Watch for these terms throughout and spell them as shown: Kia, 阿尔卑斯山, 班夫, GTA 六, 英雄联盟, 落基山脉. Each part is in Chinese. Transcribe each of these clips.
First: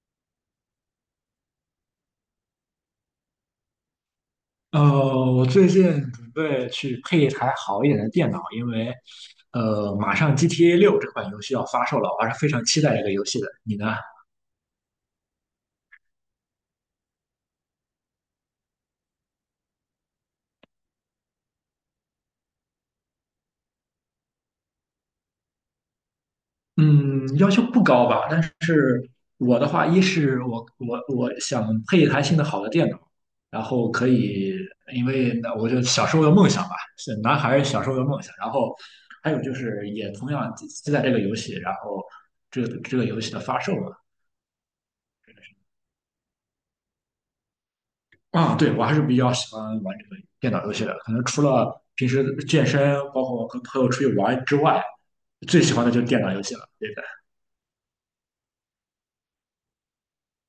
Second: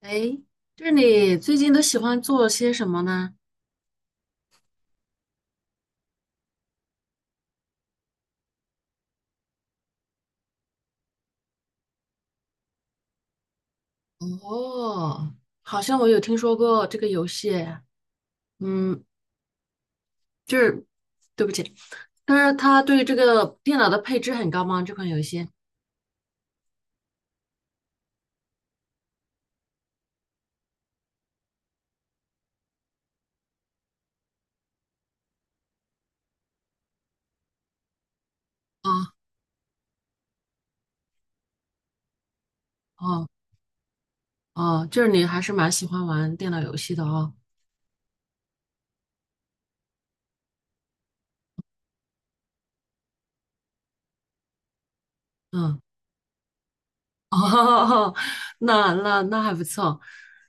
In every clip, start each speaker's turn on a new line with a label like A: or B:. A: 哎，就是你最近都喜欢做些什么呢？
B: 呃，我最近准备去配一台好一点的电脑，因为马上 GTA 六这款游戏要发售了，我还是非常期待这个游戏的。你呢？
A: 哦，好像我有听说过这个游戏，嗯，就是对不起，但是它对这个电脑的配置很高吗？这款游戏？
B: 嗯，要求不高吧，但是我的话，一是我想配一台性能好的电脑，然后可以，因为那我就小时候的梦想吧，是男孩儿小时候的梦想。然后
A: 啊
B: 还有就是，也同样期待这个游戏，然后这个游
A: 哦
B: 戏的发售嘛。
A: 哦，就是你还是蛮喜欢玩电脑游戏的哦。
B: 啊，对，我还是比较喜欢玩这个电脑游戏的。可能除了平时健身，包括跟朋友出去玩之外，最喜
A: 嗯，
B: 欢的就是电脑游戏了。对的。
A: 哦，那还不错。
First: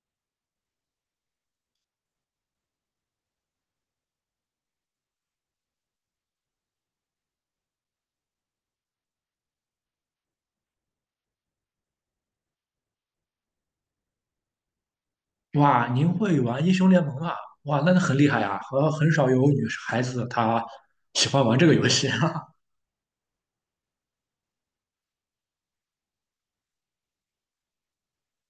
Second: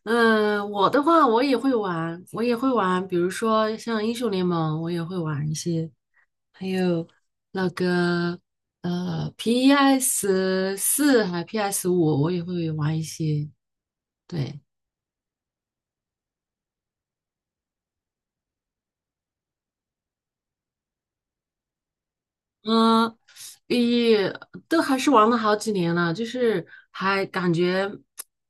A: 嗯，我的话我也会玩，我也会玩，比如说像英雄联盟，我也会玩一些。还有那个PS4还 PS5，我也会玩一些。对，
B: 哇，您会玩英雄联盟啊？哇，那很厉害呀、和很少有女孩子她喜欢玩这个游戏啊。
A: 嗯，也都还是玩了好几年了，就是还感觉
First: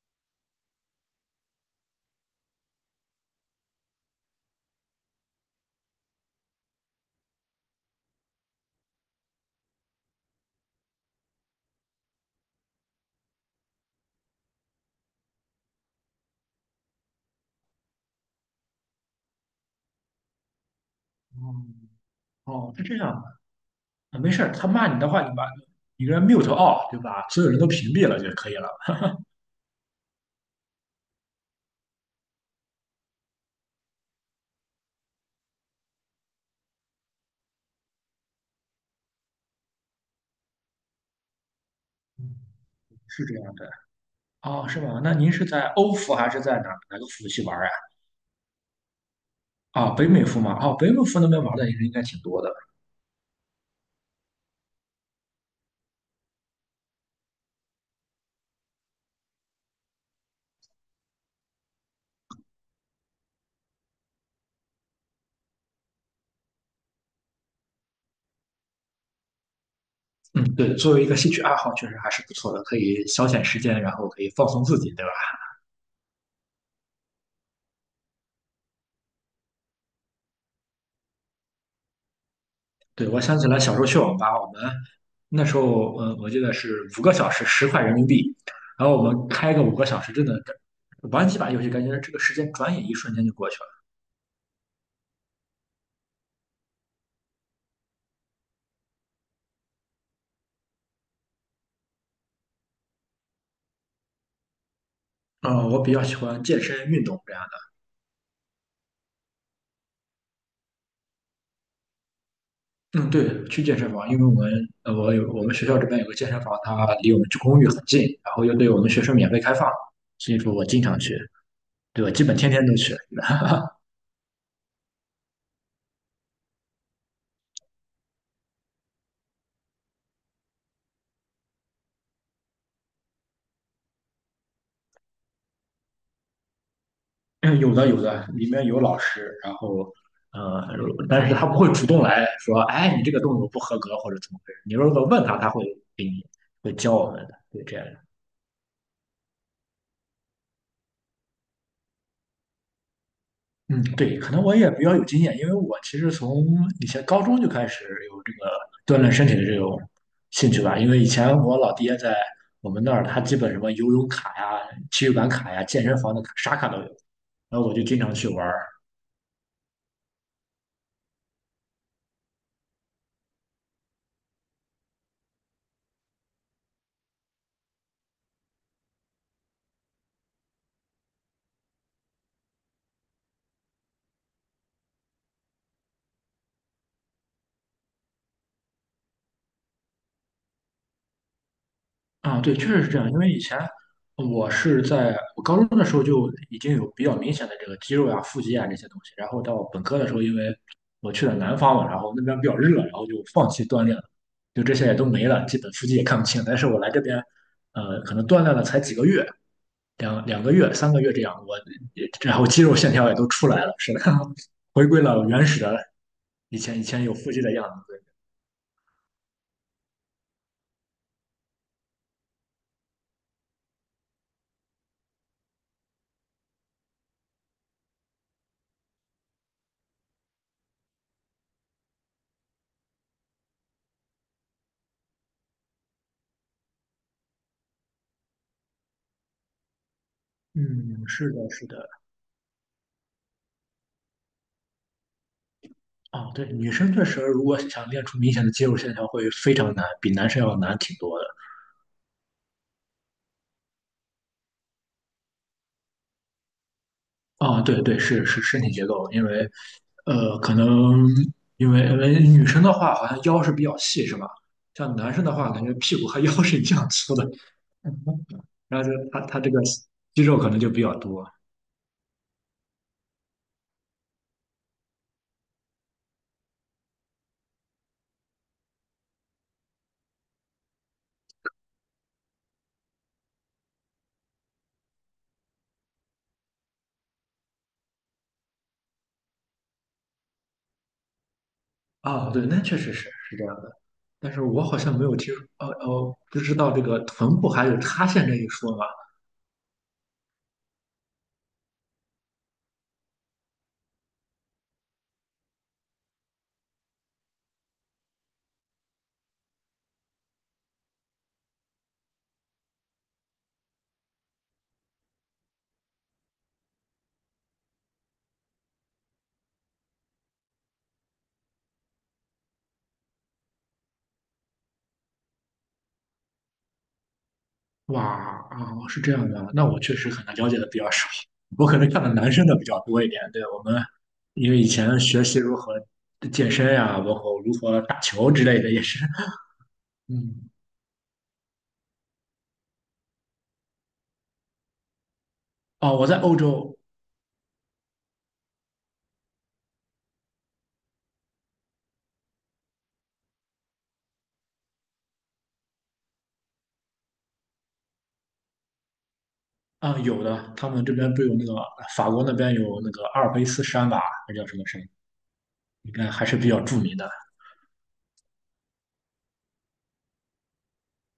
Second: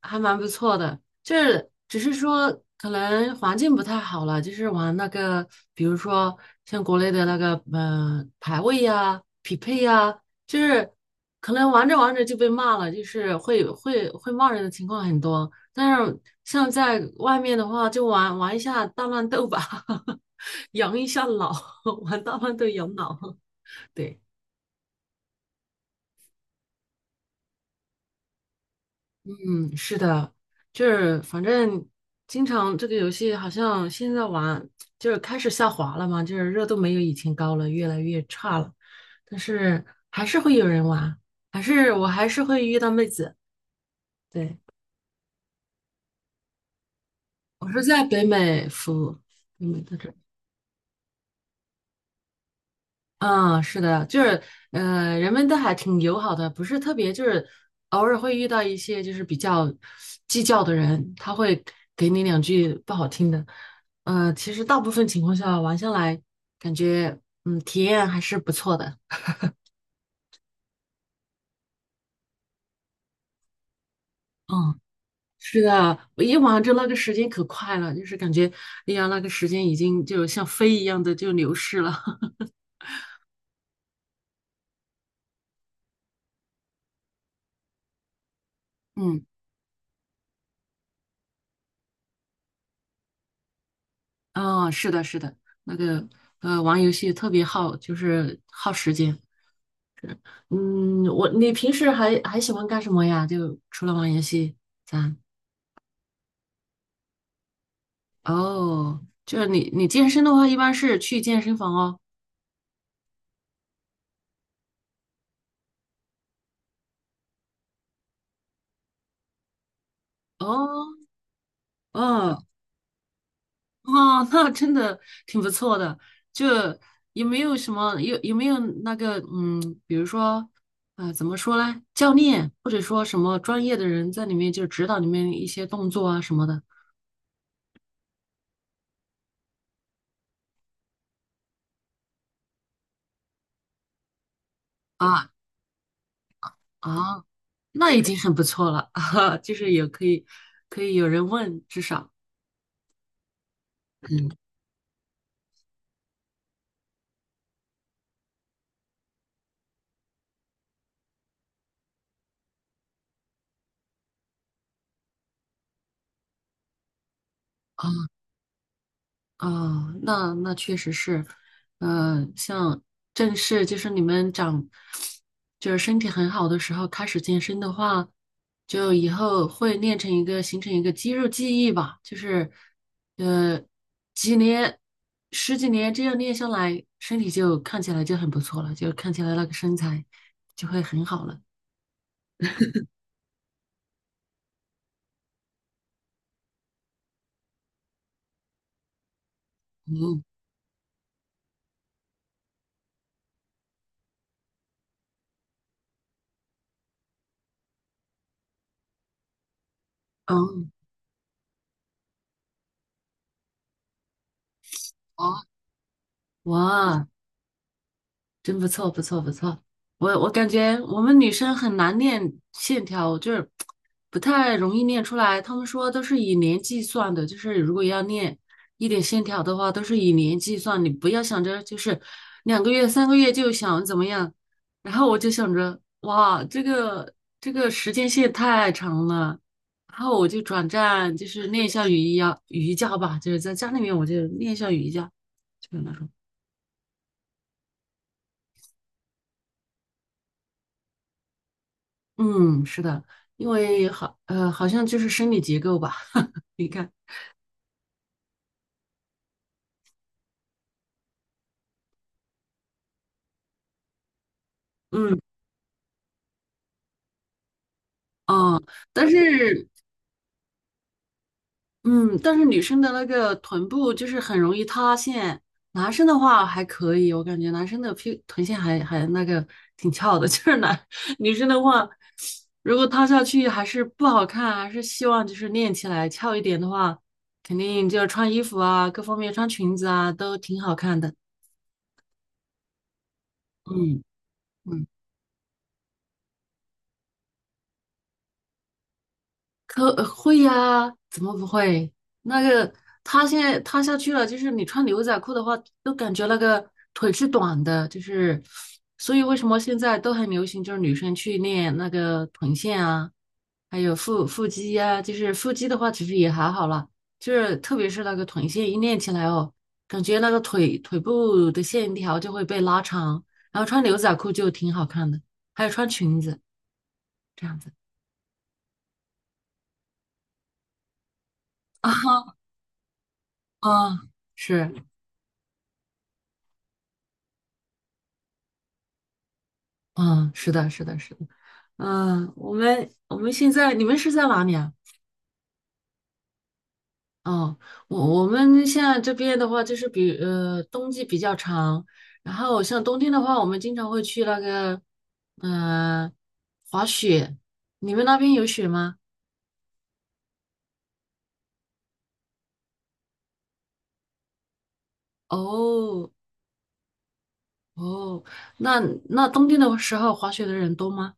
A: 还蛮不错的，就是只是说可能环境不太好了，就是玩那个，比如说像国内的那个排位呀、匹配呀，就是可能玩着玩着就被骂了，就是会骂人的情况很多。但是像在外面的话，就玩玩一下大乱斗吧，养一下 老，
B: 嗯，
A: 玩大乱斗
B: 哦，是
A: 养
B: 这样
A: 老，
B: 的。
A: 对。
B: 啊，没事儿，他骂你的话，你给他 mute off，对吧？所有人都屏蔽了就可以了。
A: 嗯，是的，就是反正经常这个游戏好像现在玩就是开始下滑了嘛，就是热度没有以前高了，越来越差了，但是还是会有人玩，还是我还
B: 嗯，
A: 是会遇到妹
B: 是这
A: 子。
B: 样的。
A: 对，
B: 哦，是吗？那您是在欧服还是在哪个服务器玩
A: 我
B: 呀、
A: 是在北美服务，北美
B: 啊？
A: 的
B: 北
A: 这。
B: 美服吗？哦，北美服那边玩的人应该挺多的。
A: 嗯，是的，就是，人们都还挺友好的，不是特别，就是偶尔会遇到一些就是比较计较的人，他会给你两句不好听的。其实大部分情况下玩下来，感觉体验还是不错的。
B: 嗯，对，作为一个兴趣爱好，确实还是不错的，可以消遣时间，然后可以放松自
A: 嗯，
B: 己，对吧？
A: 是的，我一玩就那个时间可快了，就是感觉，哎呀，那个时间已经就像飞一样的就流逝了。
B: 对，我想起来小时候去网吧，我们那时候，我记得是五个小时10块人民币，然后 我
A: 嗯，
B: 们开个五个小时，真的玩几把游戏，感觉这个时间转眼一瞬间就过去了。
A: 啊，是的，是的，那个玩游戏特别耗，就是耗时间。嗯，我，你平时还喜欢干什么呀？就除了玩游戏，咱
B: 嗯，我比较喜欢健身运动这样
A: 哦，就是你健身的话，一般是去健身房哦。
B: 的。嗯，对，去健身房，因为我们我们学校这边有个健身房，它离我们公寓很近，然后又对我们学生免费开放，所以说我经
A: 哦，
B: 常去，对，我基本
A: 哦，
B: 天天都去。
A: 哦，那真的挺不错的。就有没有什么有没有那个比如说怎么说呢？教练或者说什么专业的人在里面就指导你们一些动作啊什么的
B: 哎，有的有的，里面有老师，然后，呃，但是他不会主动来说，哎，你这个动作不合格或者怎么回事。你如果问
A: 啊
B: 他，他会给你会教我
A: 啊，
B: 们的，对这样
A: 那已
B: 的。
A: 经很不错了 啊，就是有可以可以有人问，至少。
B: 嗯，对，可能我也比较有经验，因为我其实从以前高中就开始有这个锻炼身体的这种兴趣吧。因为以前我老爹在我们那儿，他基本什么游泳卡呀、体育馆卡呀、健身房的卡啥卡都有，然后我就经
A: 啊。
B: 常去玩。
A: 哦，那确实是，像正式就是你们长，就是身体很好的时候开始健身的话，就以后会练成一个形成一个肌肉记忆吧，就是呃几年十几年这样练下来，身体就看起来就很不错了，就看起来那个身材就会很好了。
B: 啊，对，确实是这样。因为以前我是在我高中的时候就已经有比较明显的这个肌肉呀、腹肌啊这些东西，然后到本科的时候，
A: 嗯，
B: 因为我去了南方嘛，然后那边比较热，然后就放弃锻炼了，就这些也都没了，基本腹肌也看不清。但是我来这边，可能锻炼了才几个月，两个
A: 哦，
B: 月、3个月这样，然后肌肉线条也都出来了，是的，回归了
A: 哦，
B: 原始的以前
A: 哇，
B: 有腹肌的样子。对。
A: 真不错，不错，不错。我感觉我们女生很难练线条，就是不太容易练出来。他们说都是以年计算的，就是如果要练一点线条的话，都是以年计算。你不要想着就是两个月、三个月就想怎么样。然后我就想着，哇，这个时间线太长了。然后我就转
B: 嗯，
A: 战，就
B: 是
A: 是
B: 的，
A: 练
B: 是
A: 一下
B: 的。
A: 瑜伽，瑜伽吧，就是在家里面我就练一下瑜伽，就是那种。
B: 哦，对，女生确实如果想练出明显的肌肉线条会非常难，比男生要难挺多的。
A: 嗯，是的，因为好，好像就是生理结构吧，你看，
B: 哦，对对，是身体结构，因为可能因为女生的话好像腰是比较细，是吧？像男
A: 嗯，
B: 生的话，感觉屁股和腰是一样粗的。
A: 啊，
B: 然后就
A: 但
B: 他这个
A: 是，
B: 肌肉可能就比较多。
A: 嗯，但是女生的那个臀部就是很容易塌陷，男生的话还可以，我感觉男生的屁臀线还那个挺翘的，就是男 女生的话，如果塌下去还是不好看，还是希望就是练起来翘一点的话，肯定就穿衣服啊，各方面穿裙子啊都挺好看的，
B: 啊，对，那确实是这样的，
A: 嗯
B: 但是我好
A: 嗯
B: 像没有听说，哦哦，不知道这个臀部还有塌陷这一说。
A: 会呀，怎么不会？那个塌现在塌下去了，就是你穿牛仔裤的话，都感觉那个腿是短的，就是，所以为什么现在都很流行，就是女生去练那个臀线啊，还有腹肌呀、就是腹肌的话，其实也还好啦，就是特别是那个臀线一练起来哦，感觉那个腿部的线条就会被拉长，然后穿牛仔裤就挺好看的，还有穿裙子这样子
B: 哇，啊，是这样的，那我确实可能了解的比较少，我可能看的男
A: 啊
B: 生的比较多一点。对，我们
A: 啊，
B: 因为以
A: 是。
B: 前学习如何健身呀、包括如何打球之类的，也是，
A: 嗯，
B: 嗯。
A: 是的，是的，是的，嗯，我们现在你们是在哪里啊？
B: 哦，我在欧洲。
A: 哦，我们现在这边的话，就是冬季比较长，然后像冬天的话，我们经常会去那个嗯、呃滑雪。你们那边有雪吗？
B: 啊、有的，他们这边不有那个法国那边有那个阿尔卑斯山吧，还叫什么山，应该
A: 哦
B: 还是比较著名的。
A: 哦，那那冬天的时候滑雪的人多吗？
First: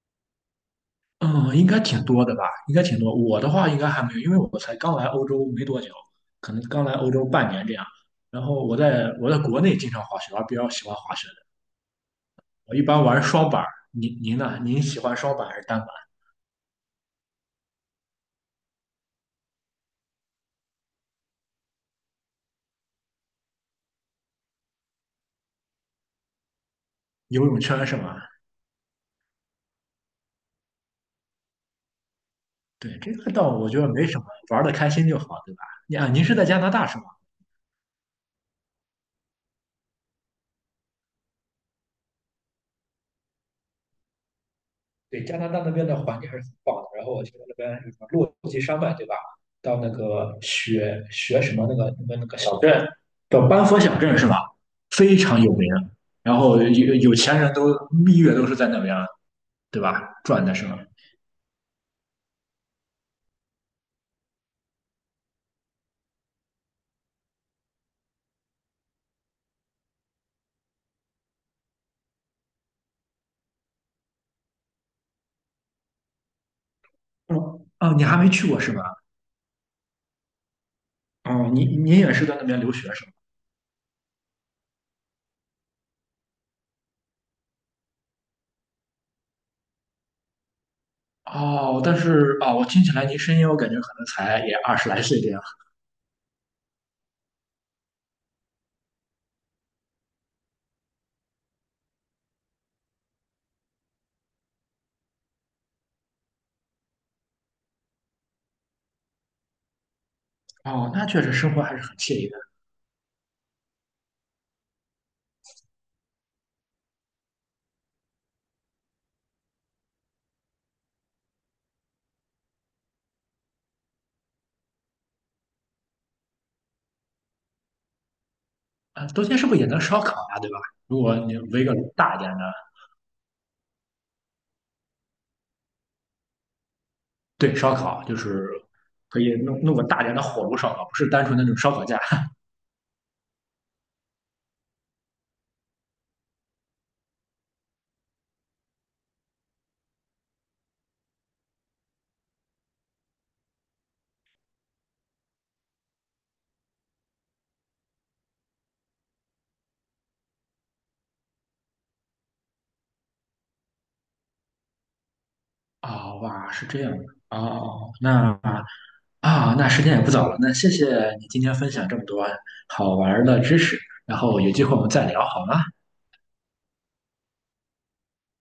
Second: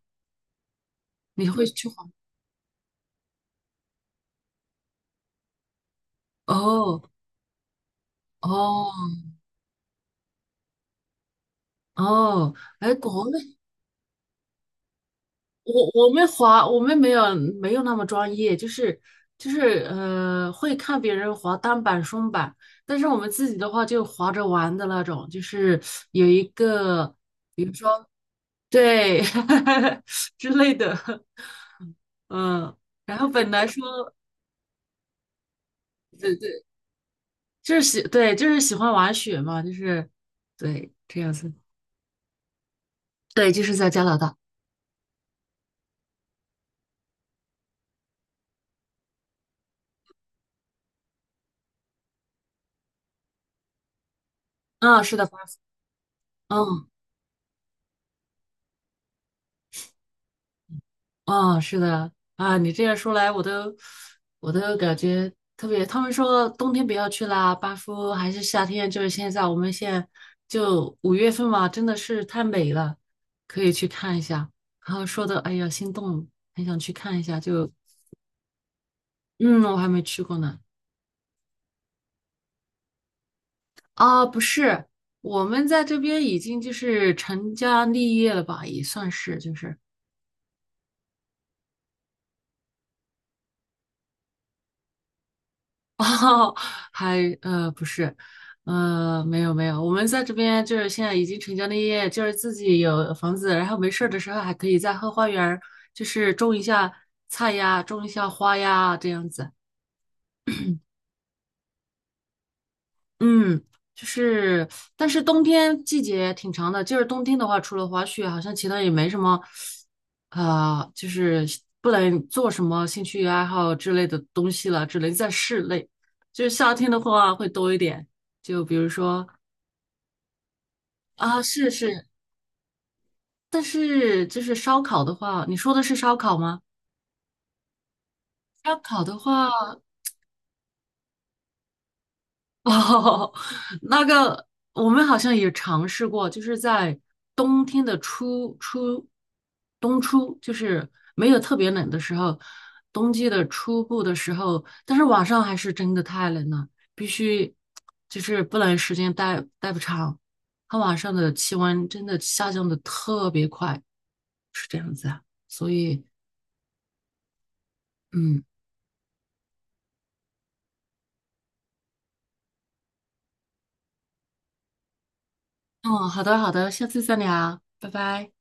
A: 你
B: 嗯，
A: 会
B: 应该
A: 去
B: 挺
A: 滑？
B: 多的吧？应该挺多。我的话应该还没有，因为我才刚来欧洲没多久，可能刚来
A: 哦
B: 欧洲半年这样。然后我
A: 哦
B: 在我在国内经常滑雪，我还比较喜欢滑雪的。
A: 哦，
B: 我一
A: 哎，
B: 般玩
A: 国
B: 双
A: 内。
B: 板儿。您呢？您喜欢双板还是单板？
A: 我们滑，我们没有那么专业，就是会看别人滑单板、双板，但是我们自己的话就滑着玩的那种，就是有一个，
B: 游泳
A: 比如
B: 圈是
A: 说
B: 吗？
A: 对 之类的，嗯，
B: 对，这
A: 然后
B: 个
A: 本
B: 倒
A: 来
B: 我觉得没
A: 说
B: 什么，玩的开心就好，对吧？你啊，您是
A: 对
B: 在
A: 对，
B: 加拿大是吗？
A: 就是喜对就是喜欢玩雪嘛，就是对这样子，对，就是在加拿大，
B: 对，加拿大那边的环境还是很棒的。然后我去那边有什么落基山脉，对吧？到那个雪什么那个小镇，叫班夫小镇是吧？
A: 嗯，
B: 非
A: 是的，
B: 常
A: 巴
B: 有
A: 斯
B: 名。然后有
A: 嗯
B: 有钱人都蜜月都是在那边，对吧？转的是吗？
A: 啊，是的啊，你这样说来，我都感觉特别。他们说冬天不要去啦，班夫还是夏天，就是现在，我们现在就5月份嘛，真的是太美了，可以去看一下。然后说的，哎呀，心动，很想去看一下。
B: 哦
A: 就
B: 哦，你还没去过是吧？
A: 嗯，我还没去过呢。
B: 哦，你也是在那边留学是吗？
A: 啊，不是，我们在这边已经就是成家立业了吧，也算是就是。
B: 哦，但是啊、我听起来您声音，我感觉可能才也二十来岁这样。
A: 哦，还不是，没有没有，我们在这边就是现在已经成家立业，就是自己有房子，然后没事儿的时候还可以在后花园儿就是种一下菜呀，种一下花呀，这样子。
B: 哦，那确实生活还是很惬意的。
A: 嗯，就是，但是冬天季节挺长的，就是冬天的话，除了滑雪，好像其他也没什么，啊、就是不能做什么兴趣爱好之类的东西了，只能在室内。就是夏天的话会多一点。就比如
B: 啊，冬
A: 说，
B: 天是不是也能烧烤呀、对吧？如果你
A: 啊，
B: 围
A: 是
B: 个炉
A: 是，
B: 大一点的。
A: 但是就是烧烤的话，你说的是烧烤吗？
B: 对，烧烤就是
A: 烧烤的
B: 可以
A: 话，
B: 弄弄个大点的火炉烧烤，不是单纯的那种烧烤架。
A: 哦，那个我们好像也尝试过，就是在冬天的冬初，就是没有特别冷的时候，冬季的初步的时候，但是晚上还是真的太冷了，必须就是不能时间待不长，它晚上的气温真的下降的特别快，是这样子啊，所以。
B: 啊、哇，是这样的。哦，
A: 嗯，
B: 那时间也不早了，那谢谢你今天分享这么多好玩儿的知识，然后有机会我们再聊好吗？
A: 嗯，好的，好的，下次再聊，拜拜。